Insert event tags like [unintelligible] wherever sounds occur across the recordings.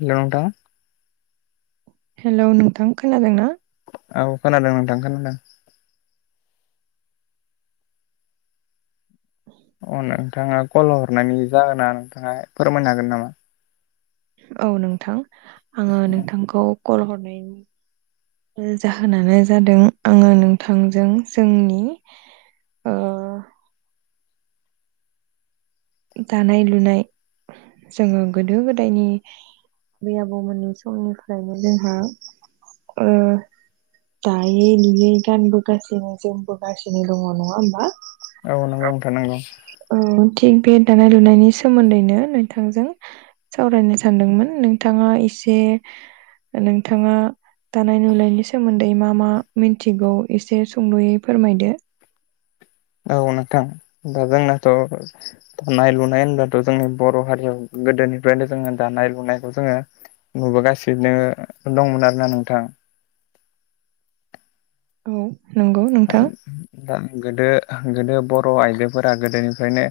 हेल' नोंथां हेलौ नोंथां खोनादों ना औ खोनादों नोंथां खोनादों ओ नोंथाङा कल हरनायनि जाहोना नोंथाङा फोरमायनो हागोन नामा? औ नोंथां आङो नोंथांखौ कल हरनायनि जाहोनानो जादों आङो नोंथांजों जोंनि ओ दानाय लुनाय जोङो गोदो गोदायनि बै आबौमोननि समनिफ्रायनो जोंहा ओ दायो लुयो गानबोगासिनो जोमबोगासिनो दङ' नङा होमबा औ नंगौ नोंथां नंगौ औ थिग बे दानाय लुनायनि सोमोन्दैनो नोंथांजों सावरायनो सानदोंमोन नोंथाङा एसे नोंथाङा दानाय लुनायनि सोमोन्दै मा मा मिनथिगौ एसे सुंद'यै फोरमायदो औ नोंथां दा जोंनाथ' दानाय लुनाय होनब्लाथ' जोंनि बर' हारियाव गोदोनिफ्रायनो जोङो दानाय लुनायखौ जोङो नुबोगासिनो दंमोन आरो ना नोंथां औ नंगौ नोंथां [unintelligible] दा गोदो- गोदो बर' आयजोफोरा गोदोनिफ्रायनो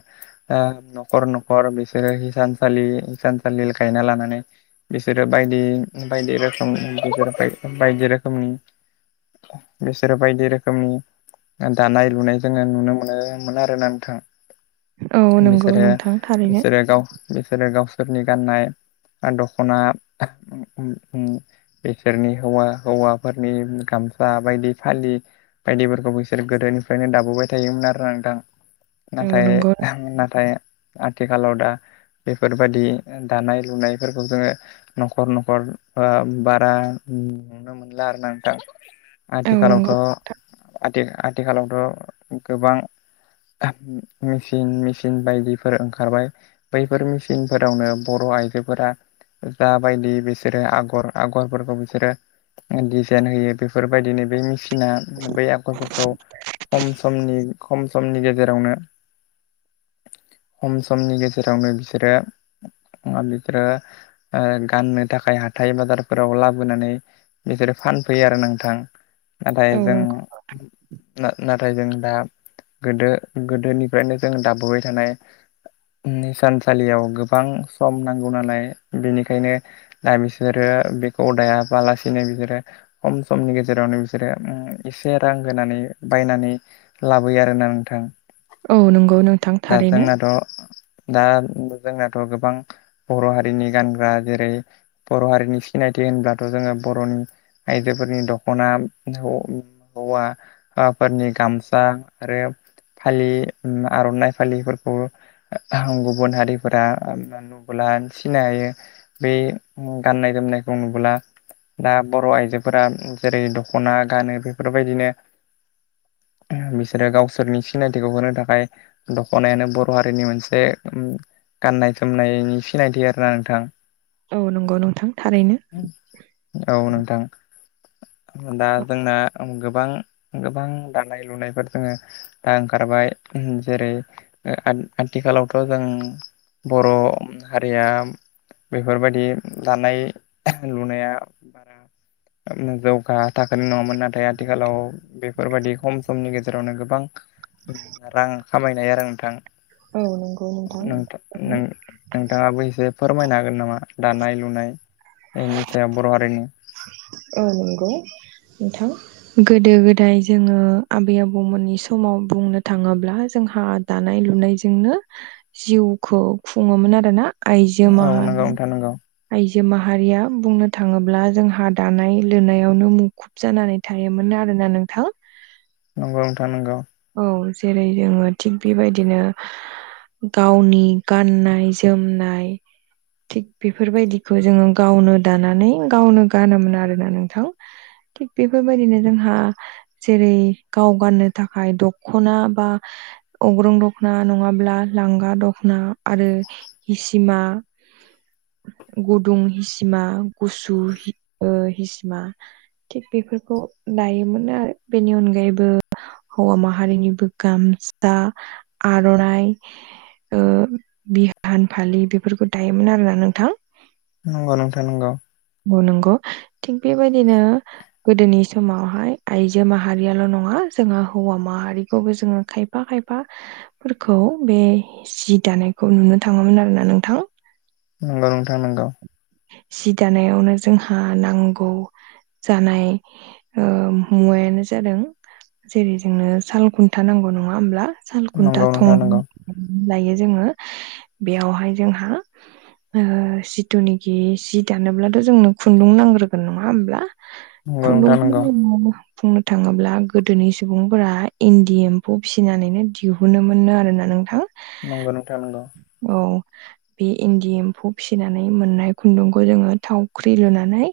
ओ न'खर - न'खर बिसोरो हिसानलि इसानसालि गायना लानानै बिसोरो बायदि -बायदि रोखोम [unintelligible] बायदि रोखोमनि बिसोरो बायदि रो खोमनि दानाय लुनाय जोङो नुनो मोनोमोन आरोना नोंथां औ नंगौ बिसोरो नोंथां थारैनो -बिसोरो गाव बिसोरो गावसोरनि गाननाय दख'ना [unintelligible] बिसोरनि हौवा- हौवाफोरनि गाम सा बायदि फालि बायदिफोरखौ बिसोर गोदोनिफ्रायनो दाबोबाय थायोमोन आरो नोंथां औ नाथाय नंगौ -नाथाय आथिखालाव दा बेफोरबादि दानाय लुनायफोरखौ जोङो न'खर न'खर ओ बारा नुनो मोनला आरो ना नोंथां औ आथिखालावथ' नंगौ नोंथां, आथि -आथिखालावथ' गोबां मेचिन - मेचिन बायदिफोर ओंखारबाय बैफोर मेचिनफोरावनो बर' आइजोफोरा जाबायदि बिसोरो आगर आगरफोरखौ बिसोरो डिजाइन होयो बेफोरबायदिनो बे मेसिना बै आगरफोरखौ खम समनि खम समनि गेजेरावनो [inaudible] खम समनि गेजेरावनो बिसोरो बिसोरो ओ गाननो थाखाय हाथथाय बाजारफोराव लाबोनानै बिसोरो फा फानफैयो आरो नोंथां नाथाय औ जों नंगौ ना - नाथाय जों। दा गोदो गोदोनिफ्रायनो जों दाबोबाय थानाय थानसालियाव गोबां सम नांगौ नालाय बेनिखायनो दा बिसोरो ओ बेखौ दायाबालासिनो बिसोरो खम समनि गेजेरावनो बिसोरो इसे रां होनानै बायनानै लाबोयो आरोना नोंथां। औ नंगौ नोंथां दा थारैनो जोंनाथ' दा जोंनाथ' गोबां बर' हारिनि गानग्रा जेरै बर' हारिनि सिनायथि होनब्लाथ' जोङो बर'नि आइजोफोरनि दख'ना [unintelligible] हौवाफोरनि गामसा आरो फालि आर'नाइ फालिफोरखौ गुबुन हारिफोरा नुुब्ला सिनाय हायो बै गाननाय जोमनायखौ नुबोला। दा बर' आइजोफोरा जेरै दख'ना गानो बेफोरबायदिनो [inaudible] बिसोरो गावसोरनि सिनायथिखौ होनो थाखाय दख'नायानो बर' हारिनि मोनसे गाननाय जोमनायनि सिनायथि आरोना नोंथां। औ नंगौ नोंथां थारैनो औ नोंथां। दा जोंना गोबां गोबां दानाय लुनायफोर जोङो दा ओंखारबाय जेरै आथिखालावथ' जों बर' हारिया बेफोरबायादि दानाय लुनाया जौगा थाखोनो नङामोन आरो नाथाय आथिखालाव बेफोरबदि खम समनि गेजेरावनो गोबां रां खामायनाय आरो नोंथां औ नंगौ नोंथां नों नोंथाङाबो एसे फोरमायनो हागोन नामा दानाय लुनाय? इनिस बर' हारिनि। औ नंगौ। नोंथां गोदो गोदाय जोङो आबै आबौमोननि समाव बुंनो थाङोब्ला जों हा दानाय लुनायजोंनो जिउखौ खुङोमोन आरो ना। आइजो औ माहारि नंगौ नोंथां नंगौ आइजो माहारिया बुंनो थाङोब्ला जोंहा दानाय लुनायावनो मुखुब जानानै थायोमोन आरोना नोंथां। नंगौ नोंथां नंगौ। जेरै जोङो थिग बेबायदिनो गावनि गाननाय जोमनाय थिग बेफोरबायदिखौ जोङो गावनो दानानै गावनो गानोमोन आरोना नोंथां। थिग बेफोरबायदिनो जोंहा जेरै गाव गाननो थाखाय दख'ना बा अग्रुं दख'ना नङाब्ला लांगा दख'ना आरो हिसिमा। गुदुं हिसिमा गुसु ओ हिसिमा। थिग बेफोरखौ दायोमोन आरो बेनि अनगायैबो हौवा माहारिनिबो गामसा आर'नाइ ओ बिहान फालि बेफोरखौ दायोमोन आरोना नोंथां। नंगौ नोंथां नंगौ। नंगौ थिग बेबायदिनो गोदोनि समावहाय आइजो माहारियाल' नङा जोङो हौवा माहारिखौबो जोङो खायफा खायफाफोरखौ बे जि दानायखौ नुनो थाङोमोन आरोना नोंथां। नंगौ नोंथां नंगौ। सि दानायावनो जोंहा नांगौ जानाय ओ मुवायानो जादों जेरै जोंनो साल खुन्था नांगौ नङा होमब्ला साल खुन्था नंगौ थं नोंथां नंगौ [unintelligible] जायो जोङो बेयावहाय जोंहा ओ सिथुनिखि सि दानोब्लाथ' जोंनो खुन्दुं नांग्रोगोन नङा होमब्ला? खुन्दुं बुंनो [unintelligible] थाङोब्ला गो गोदोनि सुबुंफोरा इन्दि एम्फौ फिसिनानैनो दिहुनो मोनो आरोना नोंथां। नंगौ नोंथां नंगौ। औ बे इन्दि एम्फौ फिसिनानै मोननाय खुन्दुंखौ जोङो थावख्रि लुनानै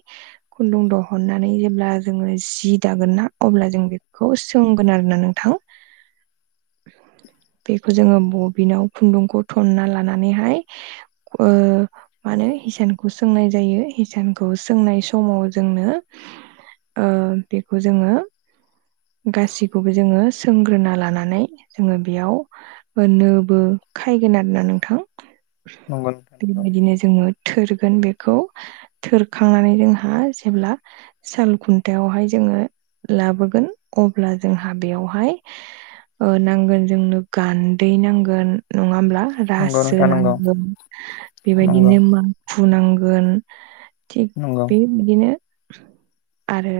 खुन्दुं दहननानै जेब्ला जोङो जि दागोन ना अब्ला जों बे खौ सोंगोन आरोना नोंथां। बेखौ जोङो बबिनाव खुन्दुंखौ थनना लानानैहाय ओ माने हिसानखौ सोंनाय जायो हिसानखौ सोंनाय समाव जोंनो। बेखौ जोङो। गासिखौबो जोङो सोंग्रोना लानानै जोङो बेयाव नोबो। खायगोन आरोना नोंथां नंगौ नोंथां बेबायदिनो जोङो थोरगोन बेखौ थोरखांनानै जोंहा जेब्ला साल खुन्थायायावहाय जों लाबोगोन अब्ला जोंहा बेयावहाय नांगोन जोंनो गान्दै नांगोन नङा होमब्ला नंगौ रासो नोंथां नंगौ नोंथां नंगौ नांगोन नंगौ बेबायदिनो माखु नांगोन। थिग नंगौ बे बिदिनो आरो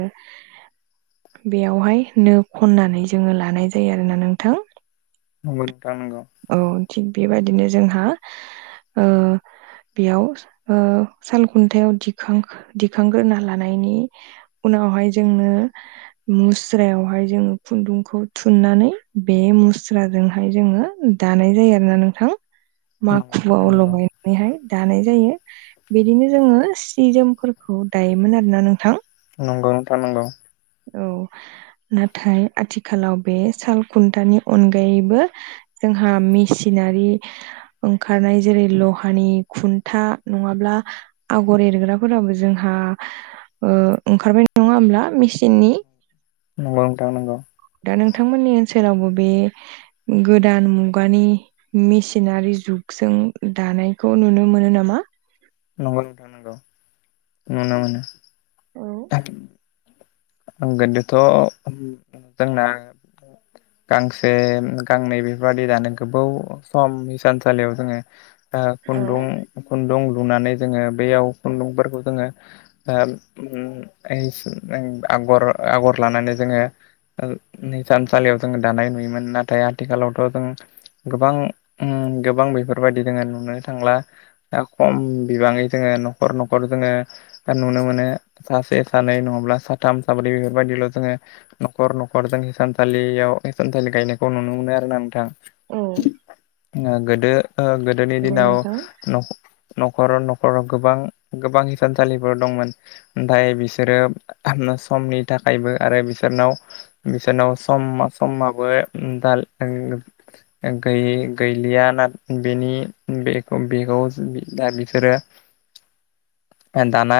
बेयाव यावहाय नो खननानै जोङो लानाय जायो आरोना नोंथां। नंगौ नोंथां नंगौ औ थिग बेबायदिनो जोंहा ओ बेयाव ओ सालखुन्थायाव दिखां दिखांग्रोना लानायनि उनाव उनाव हाय जोङो मुस्रायावहाय जोङो खुन्दुंखौ थुननानै बे मु स्राजोंहाय जोङो दानाय जायो आरो ना नोंथां नंगौ माखुआव नोंथां नंगौ लगायनानैहाय दानाय जायो। बिदिनो जोङो सि जोमफोरखौ दायोमोन आरोना नोंथां। नंगौ नोंथा नंगौ। औ नाथाय आथिखालाव बे साल खुन्थानि अनगायैबो। जोंहा मेसिनारि ओंखारनाय जेरै लहानि खुन्था नङाब्ला। आगर एरग्राफोराबो जोंहा ओ ओंखारबाय नङा होमब्ला मिसि [unintelligible] नंगौ नोंथां नंगौ दा नोंथांमोननि ओनसोलावबो बे गोदान मुगानि मेसिनारि जुग जों दानायखौ नुनो मोनो नामा। नंगौथां नंगौ नुनो मोनो औ [inaudible] आंगोनदोथ' जोंना। गांसे गांनै बेफोरबादि दानो गोबाव सम हिसानलियाव जोङो औ खुन्दुं खुन्दुं रुनानै जोङो बैयाव खुन्दुंफोरखौ जोङो ओ [unintelligible] आगर आगर लानानै जोङो निसान सालियाव जों दानाय नुयोमोन नाथाय आथिखालावथ' जों गोबां गोबां बेफोरबायदि जोङो नुनो थांला दा खम बिबाङै जोङो न'खर न'खर जोङो नुनो मोनो सासे सानै नङाब्ला स साथाम साब्रै बेफोरबायदिल' जोङो न'खर न'खर जों सानसालियाव हिसानलि गायनायखौ नुनो मोनो आरो। नोंथां औ ओ गोदो ओ गोदोनि नंगौ दिनाव नोंथां। नख नख न'खराव न'खराव गोबां गोबां हिसानलिफोर दंमोन नओमथा बिसोरो समनि थाखायबो आरो बिसोरनाव बिसोरनाव सम समाबो [unintelligible] गै गैलिया। [unintelligible] दा बेफोरो। [unintelligible] दाना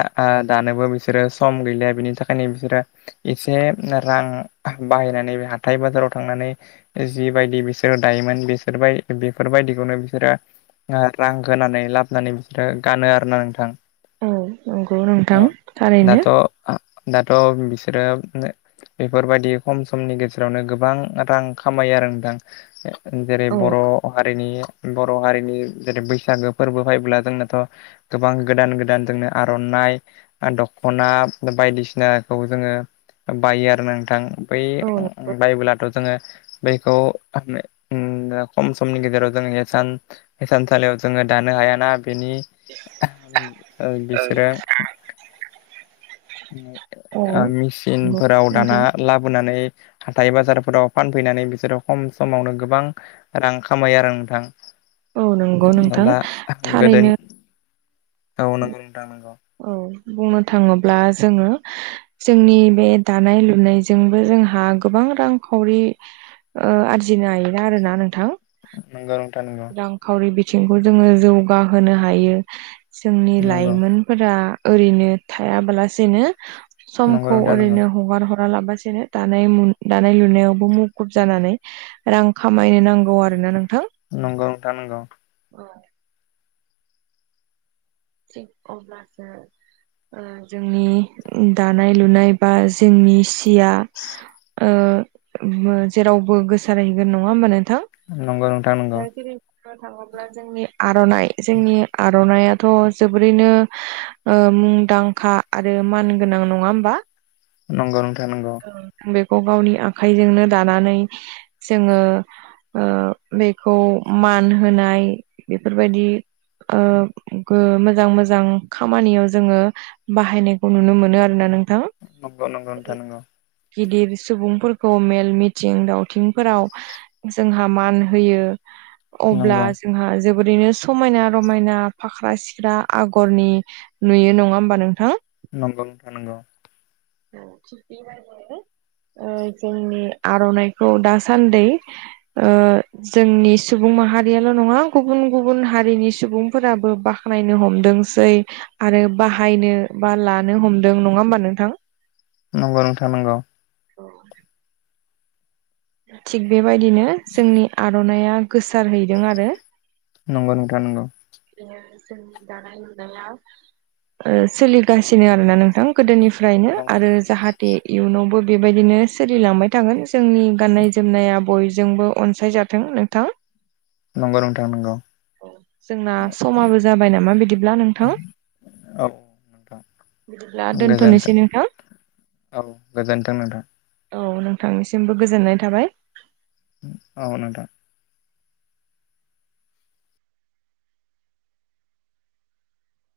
दानोबो बिसोरो सम गैलिया बिनि थाखायनो बिसोरो एसे रां बाहायनानै बे हाथाय बाजाराव थांनानै जिबायायदि बिसोरो दायोमोन बिसोरबाय बेफोरबायदिखौनो बिसोरो रां होनानै लाबोनानै बिसोरो गानो आरो ना नोंथां औ नंगौ नोंथां थारैनो। दाथ दाथ बिसोर उम बेफोरबायदि खम समनि गेजेरावनो गोबां रां खामायो आरो नोंदां जेरै औ बर' हारिनि बर' हारिनि जेरै बैसागो फोरबो फैब्ला जोंनाथ गोबां गोदान गोदान जोंनो आरनाइ दखना बायदिसिनाखौ जोङो बायो आरो नोंथां बै औ बाइबोलाथ जोङो बेखौ फाननो उम्म खम समनि गेजेराव हिसान हिसानसालियाव जोङो दानो हायाना बेनि ओ बिसोरो ओ नंगौ नंगौ मेसिनफोराव नोंथां। दाना लाबोनानै हाथाइ बाजारफोराव फानफैनानै बिसोरो खम समावनो गोबां रां खामायो आरो औ नंगौ नोंथां। नोंथां दा गोदो थारैनो औ नोंगौ नोंथां नोंगौ। औ बुंनो थाङोब्ला जोङो जोंनि बे दानाय लुनायजोंबो जों हा गोबां रांखावरि ओ आरजिनो हायोना आरोना नोंथां? नोंगौ नोंथां नोंगौ। रांखावरि बिथिंखौ जोङो जौगाहोनो हायो जोंनि नंगौ लाइमोन फ्रा ओैरैनो थाया बालासेनो नंगौ समखौ नोंथां नंगौ ओैरैनो हगार हरा रा लाबासेनो दानाय मु दानाय लुनायावबो मुखुब जानानै रां खामायनो नांगौ आरो ना नोंथां। नंगौ नोंथां नंगौ। अ। अब्लासो ओ जोंनि दानाय लुनाय बा जोंनि [unintelligible] ओ जेरावबो गोसारहैगोन नङा होनबा नों नंगौ नोंथां नंगौ। नो थाङोब्ला जोंनि आरनाइ जोंनि आरनाइआ थ जोबोरैनो मुंदांखा आरो मान गोनां नङा होमबा? नंगौ नोंथां नंगौ। गाव गावनि आखाइजोंनो दानानै जोङो ओ बेखौ मान होनाय बेफोरबायदि ओ गो मोजां मोजां खामानियाव जोङो बाहायनायखौ नुनो मोनो आरोना नों नंगौ नंगौ नोंथां नंगौ। गिदिर सुबुंफोरखौ मेल मिथिं दावथिंफोराव जोंहा मान होयो। अब्ला नंगौ जोंहा जोबोरैनो समायना रमायना फाख्रा सिख्रा आगरनि नुयो नङा होमबा नोंथां? नंगौ नोंथां नंगौ। [unintelligible] ओ जोंनि आरनाइखौ दासान्दै ओ जोंनि सुबुं माहारियाल नङा गुबुन गुबुन हारिनि सुबुंफोराबो बाख्नायनो हमदोंसै आरो बाहायनो बा लानो हमदों नङा होमबा नोंथां? नंगौ नोंथां नंगौ। औ। थिग बेबायदिनो जोंनि आरनाइआ गोसारहैदों आरो। नंगौ नोंथां नंगौ। बेनो जोंनि दानाय लुनाया ओ सोलिगासिनो आरोना नों थां गोदोनिफ्रायनो नंगौ आरो जाहाथे इयुनावबो बेबायदिनो सोलिलांबाय थागोन जोंनि जोंबो अनसायजाथों नोंथां नंगौ नोंथां नंगौ। जोंना समाबो जाबाय नामा बिदिब्ला नोंथां? औ नोंथां बिदिब्ला गोजोनथों दोनथ'नोसै नोंथां। औ गोजोन्थों नोंथां। औ नोंथांनिसिमबो गोजोननाय थाबाय। औ नोंथां।